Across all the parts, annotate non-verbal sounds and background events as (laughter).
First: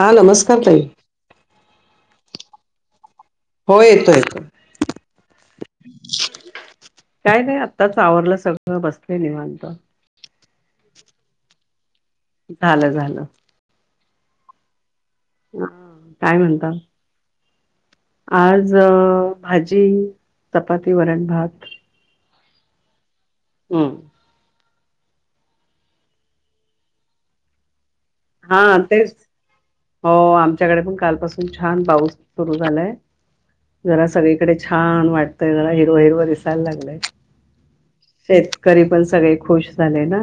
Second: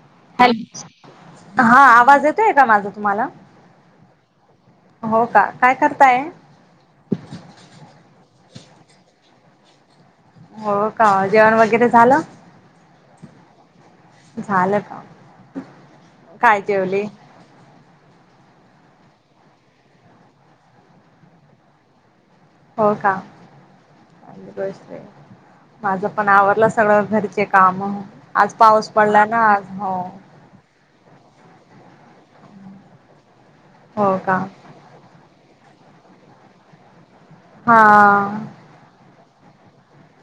हा नमस्कार हॅलो ताई हा आवाज येतोय का माझा तुम्हाला हो येतो येतो हो का काय करताय काय नाही आताच आवरलं सगळं बसलं निवांत हो का जेवण वगैरे झालं झालं झालं. झालं का ह काय म्हणत आज अ भाजी चपाती वरण भात हो का हम्म ग माझं पण आवडलं सगळं घरचे काम आज हा पाऊस तेच पडला ना आज हो आमच्याकडे पण कालपासून छान पाऊस सुरु झालंय जरा हो का सगळीकडे छान वाटतय जरा हिरव हिरव दिसायला लागलय हा शेतकरी पण सगळे खुश झाले ना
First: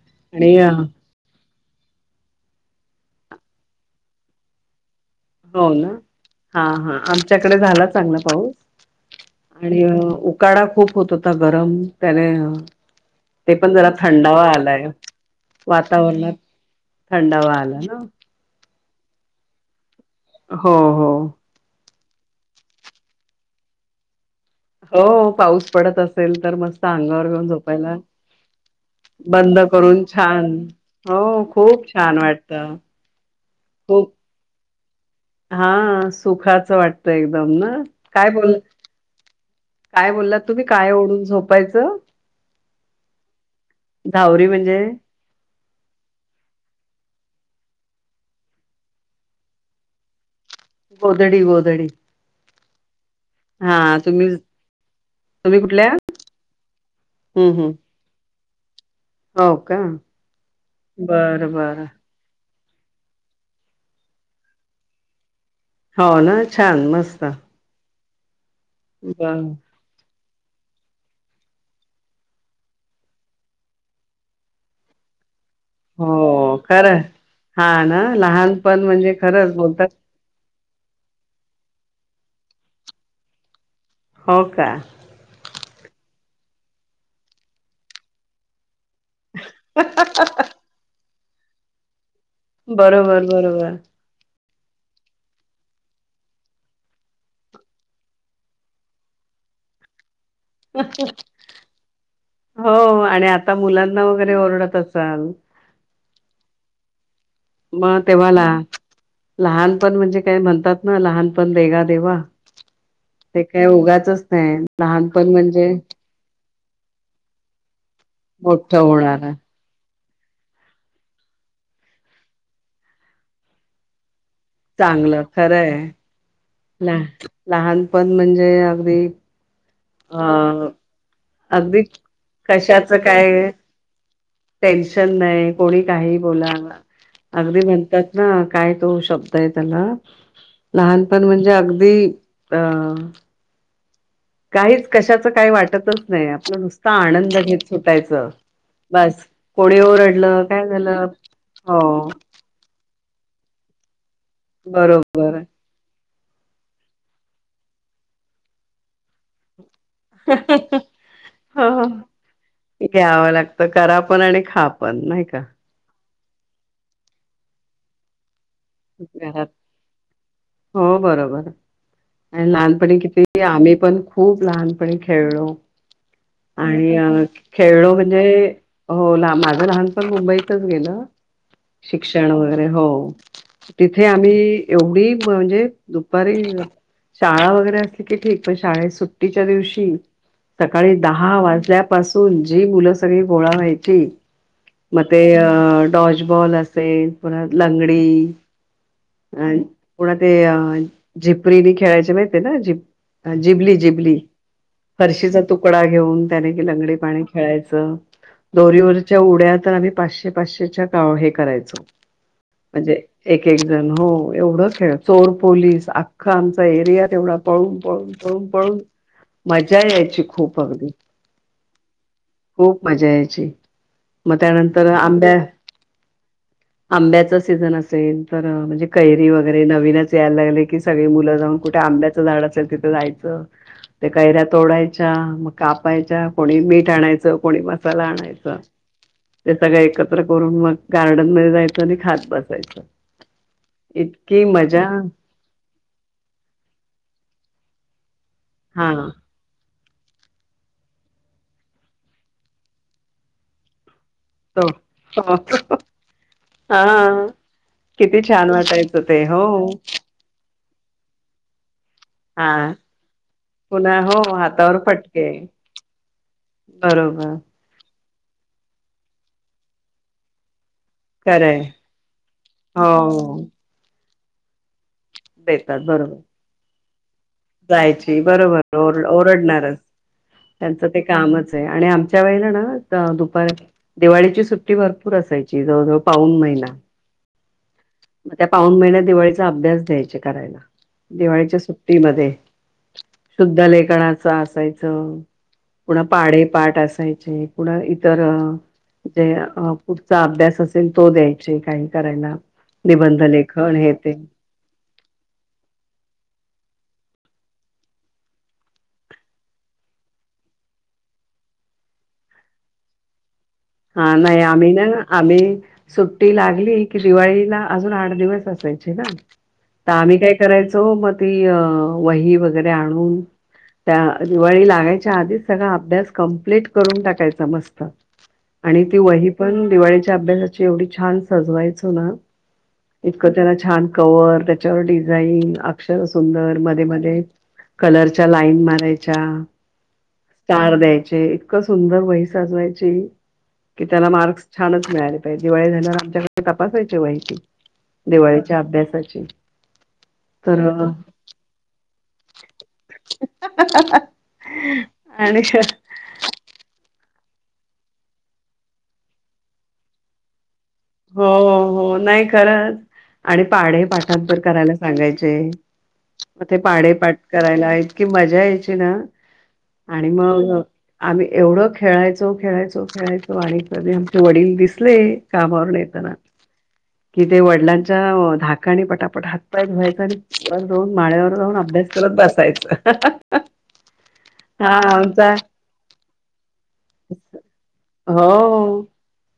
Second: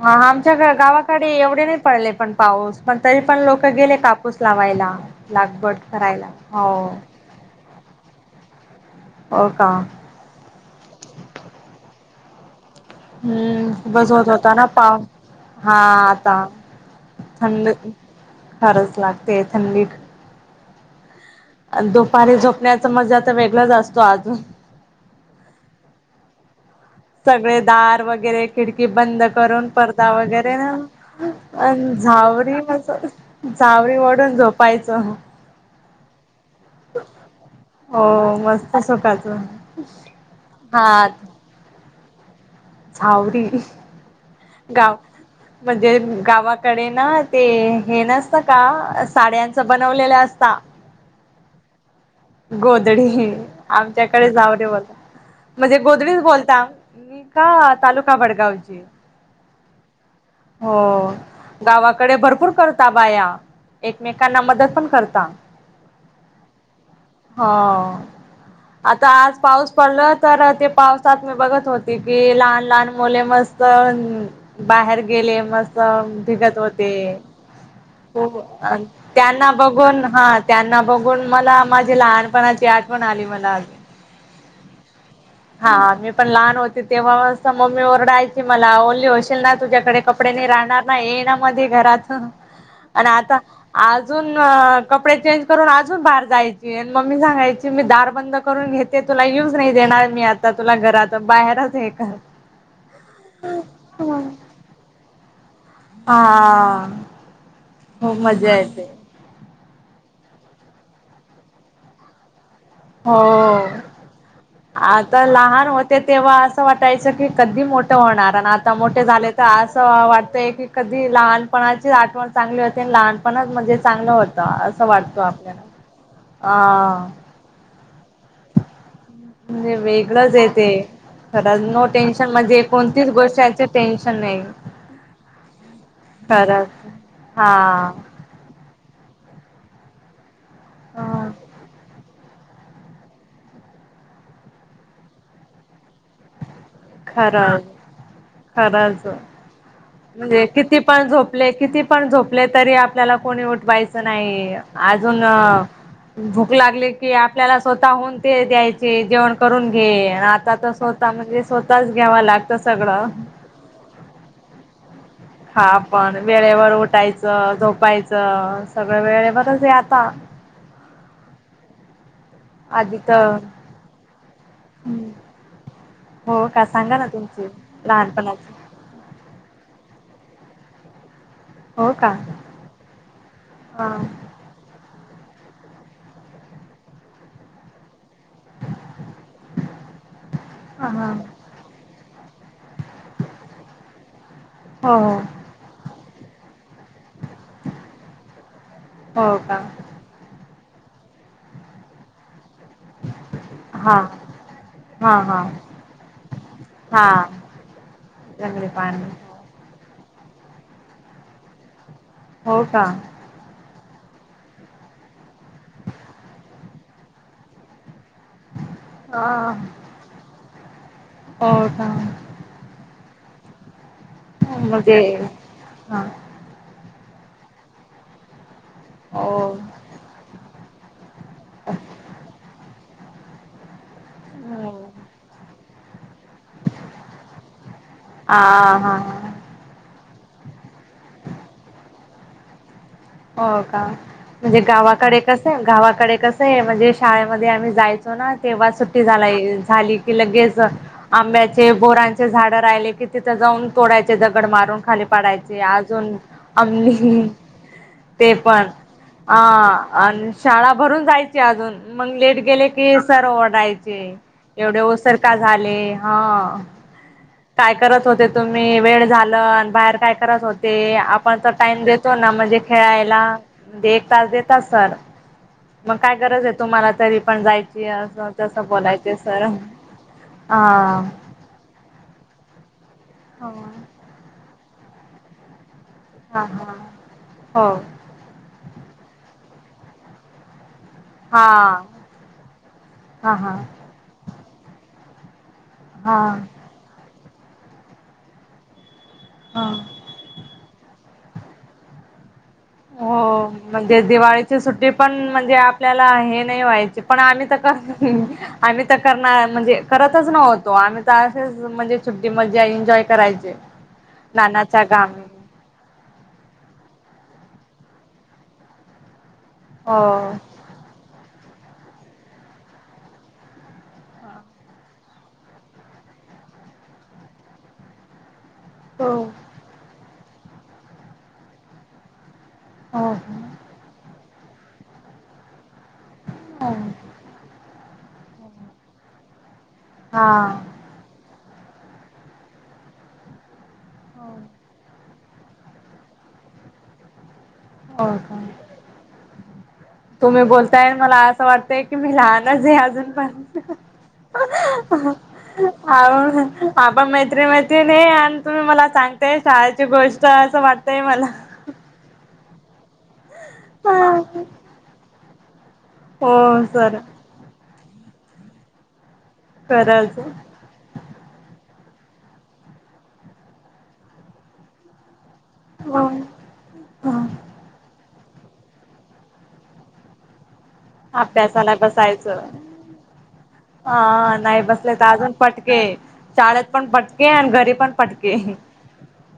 हा आमच्या आणि गावाकडे एवढे नाही पडले पण पाऊस पण तरी पण लोक गेले कापूस लावायला हो लागबड ना. करायला हा हो हा आमच्याकडे झाला चांगला पाऊस. हो का आणि उकाडा खूप होत होता गरम त्याने ते हम्म पण जरा खूपच होत थंडावा होता ना आलाय पाव हा वातावरणात आता थंडावा थंड आला ना फारच लागते थंडी हो हो दुपारी झोपण्याचा मजा आता वेगळच असतो अजून हो पाऊस पडत असेल तर मस्त अंगावर घेऊन सगळे झोपायला दार वगैरे खिडकी बंद करून पडदा वगैरे हो ना खूप छान झावर वाटतं झावर खूप वाढून झोप हा सुखाचं वाटत एकदम ना, हो काय बोल मस्त सुखाचं काय बोल्लात तुम्ही, हा काय ओढून झोपायचं? झावरी धावरी म्हणजे गाव म्हणजे गावाकडे ना ते हे नसतं का साड्यांचं बनवलेलं असता गोधडी गोधडी गोदडी हा तुम्ही आमच्याकडे झावरे बोलता तुम्ही म्हणजे कुठल्या गोदडीच बोलताव (unintelligible) हम्म हम्म का तालुका भडगावची हो का हो बरं बरं गावाकडे भर पूर करता बाया, एकमेकांना मदत पण करता हो ना छान मस्त हो आता आज बर पाऊस पडल तर ते पावसात मी बघत होती. की लहान लहान मुले मस्त बाहेर न गेले मस (unintelligible) हो भिगत होते. खरं हा ना हो हो लहानपण आन, म्हणजे त्यांना खरंच बोलतात बघून हा त्यांना बघून मला माझे लहान पणाची आठवण आली मला हो का? हा मी पण लहान होते तेव्हा अस मम्मी ओरडायची मला ओल् लीच होशिल ना तुझ्याकडे कपडे नई राहणार ना, ये ना मध्ये घरात आणि बरोबर आता बरोबर आजून अ कपडे चेंज करून अजून बाहेर जायची, अन मम्मी सांगायची मी दार बंद करून घेते तुला यूच नाही देणार मी आता तुला घरात बाहेरच हे कर हो आणि आता मुलांना वगैरे ओरडत असाल आ. मग तेव्हा ला लहानपण म्हणजे काय म्हणतात ना लहान पण देगा देवा हो ते काय उगाचच नाही आता लहानपण लहान म्हणजे होते तेव्हा अ सं वाटायच की कधी मोठं होणार आणि आता मोठं मोठे झाले होणार तर असं वाट ते की कधी लहानपणाची आठवण चांगली होती आणि लहानपणाच म्हणजे चांगलं हो चांगलं खरंय ला हा लहानपण म्हणजे अगदी म्हणजे अ वेगळंचय ते खरंच अगदी नो टेन्शन म्हणजे कशाच कोणतीच काय गोष्टचे टेन्शन नाही टेन्शन नाही, कोणी काही (unintelligible) बोला खरंच अगदी हा म्हणतात ना काय तो शब् दय त्याला लहानपण म्हणजे अगदी अ काहीच कशाचं काही वाटतच नाही आपलं नुस ता आनंद खरंच घेत सुटायच खरंच बास कोणी ओ म्हणजे किती पण झोपले, किती पण झोपले तरी आप पल्याला कोणी उठवायचं नाही आजून बरोबर भूक लागली की आपल्याला स्वतः हून ते द्यायचे जेवण करून घे, आन आता तर स्वतः म्हणजे हो स्वतःच घ्यावा लागत सगळं घ्यावं लागतं करा पण आणि खा पण नाही का खा पण वेळेवर उठायचं, झोपायचं. सगळ घरात वेळेवरच ये आता हो बरोबर आणि आधी लहानपणी तर किती आम्ही पण खूप लहानपणी खेळलो. हो का आणि सांगा ना अ तुमची खेळण म्हणजे लहानपणाची हो ना माझं लहानपण मुंबईत तच गेलं हो का शिक्षण वगैरे हो, हा तिथे आम्ही यो येवढी म्हणजे दुपारी शाळा वगैरे अस ली की ठीक पण शाळेत सुट्टीच्या दिवशी सकाळी हा दहा वाजल्यापासून जी मुलं सगळी गोळा व्हायची हो मग हो ते अ डॉशबॉल असेल पुन्हा लंगडी हो अ का पुणा ते अ झिपरीनी खेळायचे म ना जि जिबली हा जिबली हा हरशीचा हा तुकडा घेऊन त्याने कि लंगडी पाणी हा खेळायचं चांगले पाणी दोरीवरच्या उड्या तर आम्ही पाचशे पाचशेच्या काळ हे करायचो हो का म्हणजे एक एक हो एवढच चोर पोलीस अख्खा आमचा एरिया तेवढा पळून पळून पळून पळून हा मजा यायची खूप अगदी हा खूप मज्जा यायची मग त्यानंतर म्हणजे आंब्या हा आंब्याचा सीझन असेल तर णे कैरी हो वगैरे नवीनच यायला लागले की सगळे मुलं जाऊन कुठे आंब्याचं झाड असेल तिथं जायचं त्या कैऱ्या तोडायच्या मग कापायच्या कोणी मीठ आणाय को मसाला हा आणायच हा ते सगळ एकत करून मग गार्डन म जायचं आणि खात बसायचं हो का इतकी म्हणजे मजा गावाकडे कस गावाकडे कस आहे म्हणजे शाळेमध्ये आम्ही जायच तो ना तेव्हा हा सुट्टी झालाय झाली की लगेच आंब्याचे बोरांचे झाड राहिले कि तिथं जाऊन तोडायचे दगड मारून खाली पाडायचे तो अजून हा आमही किती ते छान पण वाटायचं ते हो हा आणि शाळा भरून जायची अजून मग लेट हा गेले की सर पुन्हा ओडायचे हो हातावर एवढे ओसर फटके का झाले हा बरोबर काय करत होते तुम्ही वेळ झाल बाहेर काय करात होते आपण तर खरंय टाइम देतो ना म्हणजे हो खेळायला म्हणजे एक तास देतात सर देतात मग काय बरोबर गरज आहे तुम्हाला तरी पण जायची असं तसं बरोबर ओर बोलायच सर ओरडणारच त्यांचं ते हा कामच आहे आणि आमच्या वेळेला ना दुपार हो दिवाळीची सुट्टी भरपूर असायची जवळजवळ पाऊन महिना हां मग त्या पाऊन महिन दिवाळीचा अभ्यास द्यायचे करायला दिवाळीच्या हा. सुट्टीमध्ये हा हा शुद्ध लेखनाचा असायचं कुणा हा पाडेपाठ असायचे कुणा इतर जे हा. पुढचा अभ्यास असेल तो द्यायचे काही करायला हो निबंध लेखन हे म्हणजे ते दिवाळीची सुट्टी पण म्हणजे आपल्याला हे नाही व्हायची पण आम्ही तर आम्ही तर करणार म्हणजे करतच नव्हतो आम्ही तर असेच म्हणजे छट्टी मध्ये एन्जॉय करायचे हा नाही आम्ही नानाच्या ना गावी आम्ही सुट्टी लागली की दिवाळीला अजून आठ दिवस असायचे ना तर हो आम्ही काय करायचो मग ती वही वगैरे आणून त्या दिवाळी लागायच्या आधीच सगळा अभ्यास कम्प्लीट करून टाकायचा मस्त आणि ती हो वही पण दिवाळीच्या अभ्यासाची एवढी छान सजवायचो ना हो इतकं त्यांना छान कवर त्याच्यावर डिझाईन अक्षर सुंदर मध्ये मध्ये कलरच्या लाईन मारायच्या हा स्टार द्यायचे इतकं सुंदर वही साजवायची कि त्याला मार्क्स छानच मिळाले पाहिजे दिवाळी झाल्या आमच्याकडे तपासायची माहिती हो का दिवाळीच्या अभ्यासाची तुम्ही तर बोलताय मला असं वाटतंय की मी लहानच आहे अजूनपर्यंत आणि आ बाबा म म आणि तुम्ही मला सांगते शाळेची गोष्ट असं वाट हो हो हो नाही खरच आणि पाढ पाठां तरर करायला सांगायचे म ते हो सर पाडेपाठ करायला इतकी मजा यायची ना आणि करायचं मग आम्ही एवढं खेळायचो खेळायचो खेळायचो आणि कधी आमचे वडील दिसले काम ह येताना, कि ते वडिलांच्या धाकानी पटापट हातपाय धुवायचं आणि (inaudible) जाऊन माळ्यावर जाऊन अभ्यासाला अभ्यास करत बसायचं हा नाही हा बसले तर अजून आमचा फटके. पण फटके आणि घरी पण फटके. हो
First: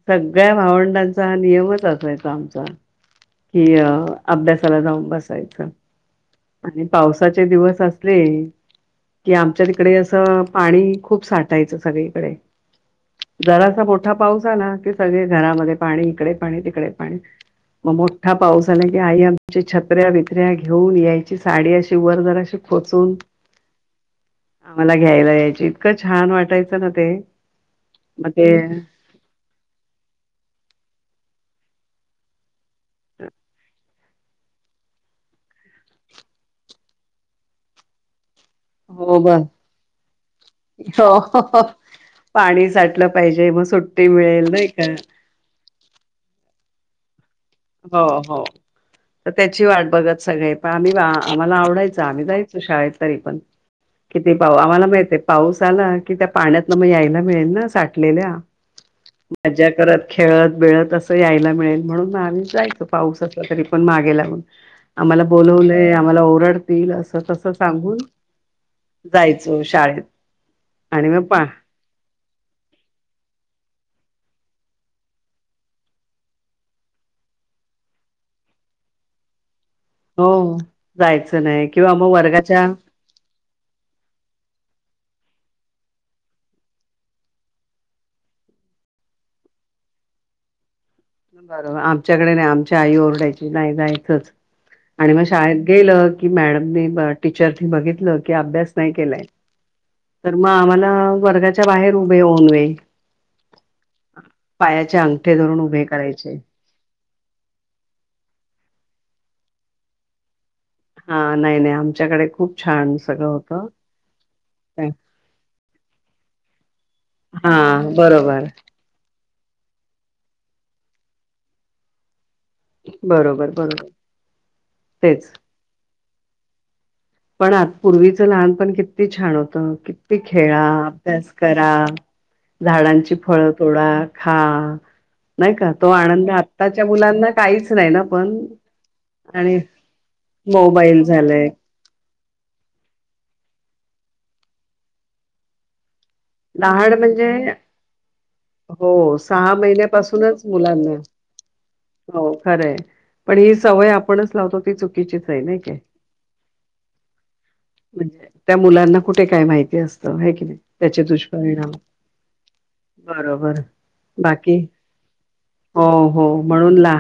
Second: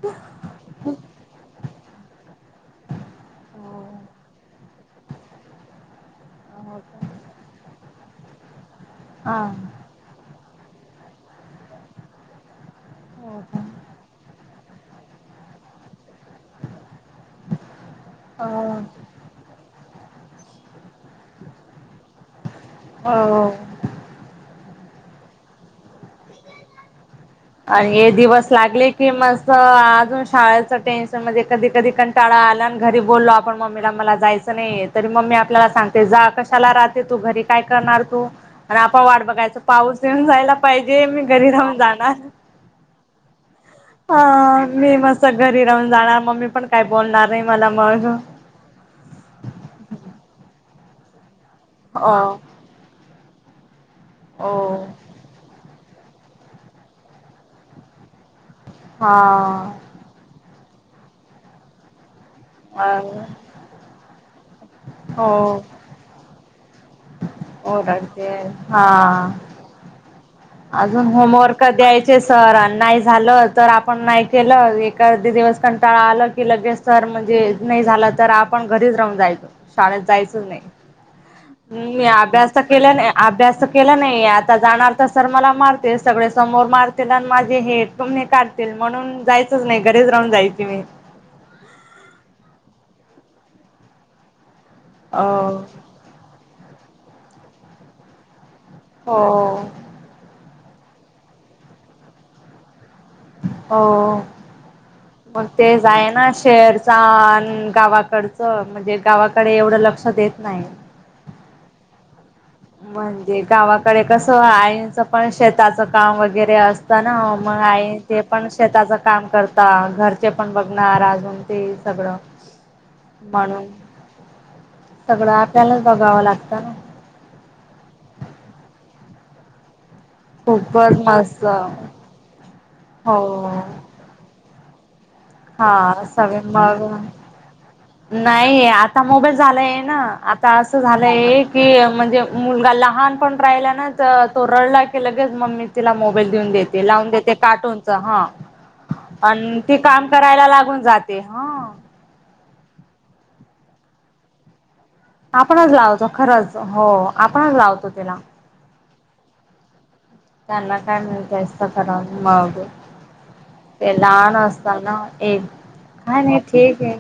सगळ्या भावंडांचा हा नियमच असायचा आमचा. कि अ अभ्यासाला जाऊन बसायचं, आणि पावसाचे दिवस अस (inaudible) कि हा आमच्या तिकडे असं पाणी खूप साठायचं सगळीकडे हो का जरासा मोठा पाऊस आला कि सगळे घरामध्ये पाणी, इकडे पाणी, तिकडे पाणी मग मोठा पाऊस हो आला की आई आमची छत्र्या बितऱ्या घेऊन यायची साडी अशी वर जरा अशी हो आम्हाला घ्यायला यायची इतकं छान वाटायचं ना ते. आणि हे मग दिवस ते लागले की म स् अजून शाळेच टेन्शन मध्ये कधी कधी कंटाळा आला आणि घरी बोललो आपण मम्मीला मला जायचं नाही, तर मम्मी आपल्याला सांगते जा कशाला राहते तू घरी काय करणार तू. आणि आपण हो वाट ब बघायचं पाऊस येऊन जायला पाहिजे मी घरी हो राहून जाणार. पाणी साठलं पाहिजे मग सुट्टी मिळेल अ नाही का मी मस्त घरी राहून जाणार मम्मी पण काय बोलणार नाही मला हो मग हो तर त्याची वाट बघत सगळे पण आम्ही वा आम्हाला आवडायचं अ आम्ही जायचो शाळेत तरी पण, किती ओ पाऊ आम्हाला माहित आहे पाऊस आला कि त्या पाण्यातला मग यायला मिळेल ना साठलेल्या हा मजा करत, खेळत, बिळत असं यायला मिळेल म्हणून न आम्ही जायचो, अ पाऊस असला तरी पण मागे लागुन, आम्हाला हो बोलवलंय, आम्हाला ओरडतील अस तसं हो सांगून रडते हा जायचो शाळेत. अजून आणि मग पा होमवर्क द्यायचे सर अन नाही झालं तर आपण नाही केलं ए एका दिवस कंटाळा आलं की लगेच तर म्हणजे नाही झालं तर आपण घरीच राह जायच शाळेत जायचंच हो नाही. जायचं नाही किंवा मी मग अभ्यास तर वर्गाच्या केला नाही अभ्यास तर केला नाही आता जाणार तर सर मला मारतील सगळे समोर मारतील आणि माझे हे हे काढतील म्हणून जायचंच नाही घरीच जायची मी बरोबर आमच्याकडे नाही, आमची आई ओरडायची नाही जायचंच. आणि मग अ शाळेत गेलं की, मॅडमनी टीचर बघितलं की अभ्यास नाही केलाय, हो तर मग आम्हाला वर्गाच्या बाहेर उभे होउन (inaudible) हो ठे धरून उभे करायचे शहरचा अन गावाकडचं म्हणजे गावाकडे एवढं लक्ष देत नाही. हा नाही नाही आमच्याकडे खूप छान सगळं म्हणजे होतं गावाकडे कसं आईंच पण शेताचं काम वगैरे असतं ना म हा आहे ते बरोबर पण शेताचं काम करता घरचे पण बघणार अजून ते सगळं बरोबर म्हणून, बरोबर तेच सगळं आपल्यालाच बघावं लागतं ना पण आ पूर्वीचं लहानपण किती छान होतं कि ती खेळा, खूपच अभ्यास मस्त. करा, झाडांची हो फळं तोडा, खा. नाही हा का तो आनंद सग आत्ताच्या मग मुलांना काहीच नाही ना पण नाही, आता मोबाईल आणि झालाय ना आता असं झालंय की म्हणजे मुलगा लहान पण राहिला ना तर, तो रडला की लगेच मम्मी तिला मोबा देते, देऊन देते लहान लावून म्हणजे देते काटूनच हा हो सहा आणि ती काम महिन्यापासूनच करायला लागून मुलांना जाते ह. हो खरंय, पण ही सवय आपणच लावतो ती चु किचीच नाय आपणच काय, लावतो खरंच हो आपणच लावतो ण त्याला त्या मुलांना कुठे काय माहिती असतं, हाय की नाय? कास ख दिमाग बरोबर ते लहान बाकी असत ना एक हो का हो नाही म्हणून ठीक आहे ला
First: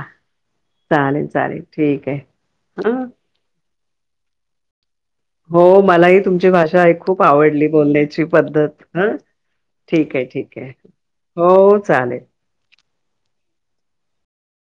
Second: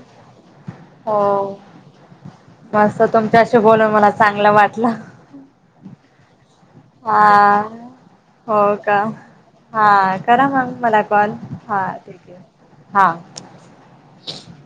हो चालेल चालेल ठीक आहे मस्त हं तुमच्याशी बोलून मला चांगलं वाटलं हो मलाही तुमची भाषा खूप हा आवडली बोलण्याची हो पद्धत का ह हा करा मग मला कॉल हो हा चालेल ठीक आहे हा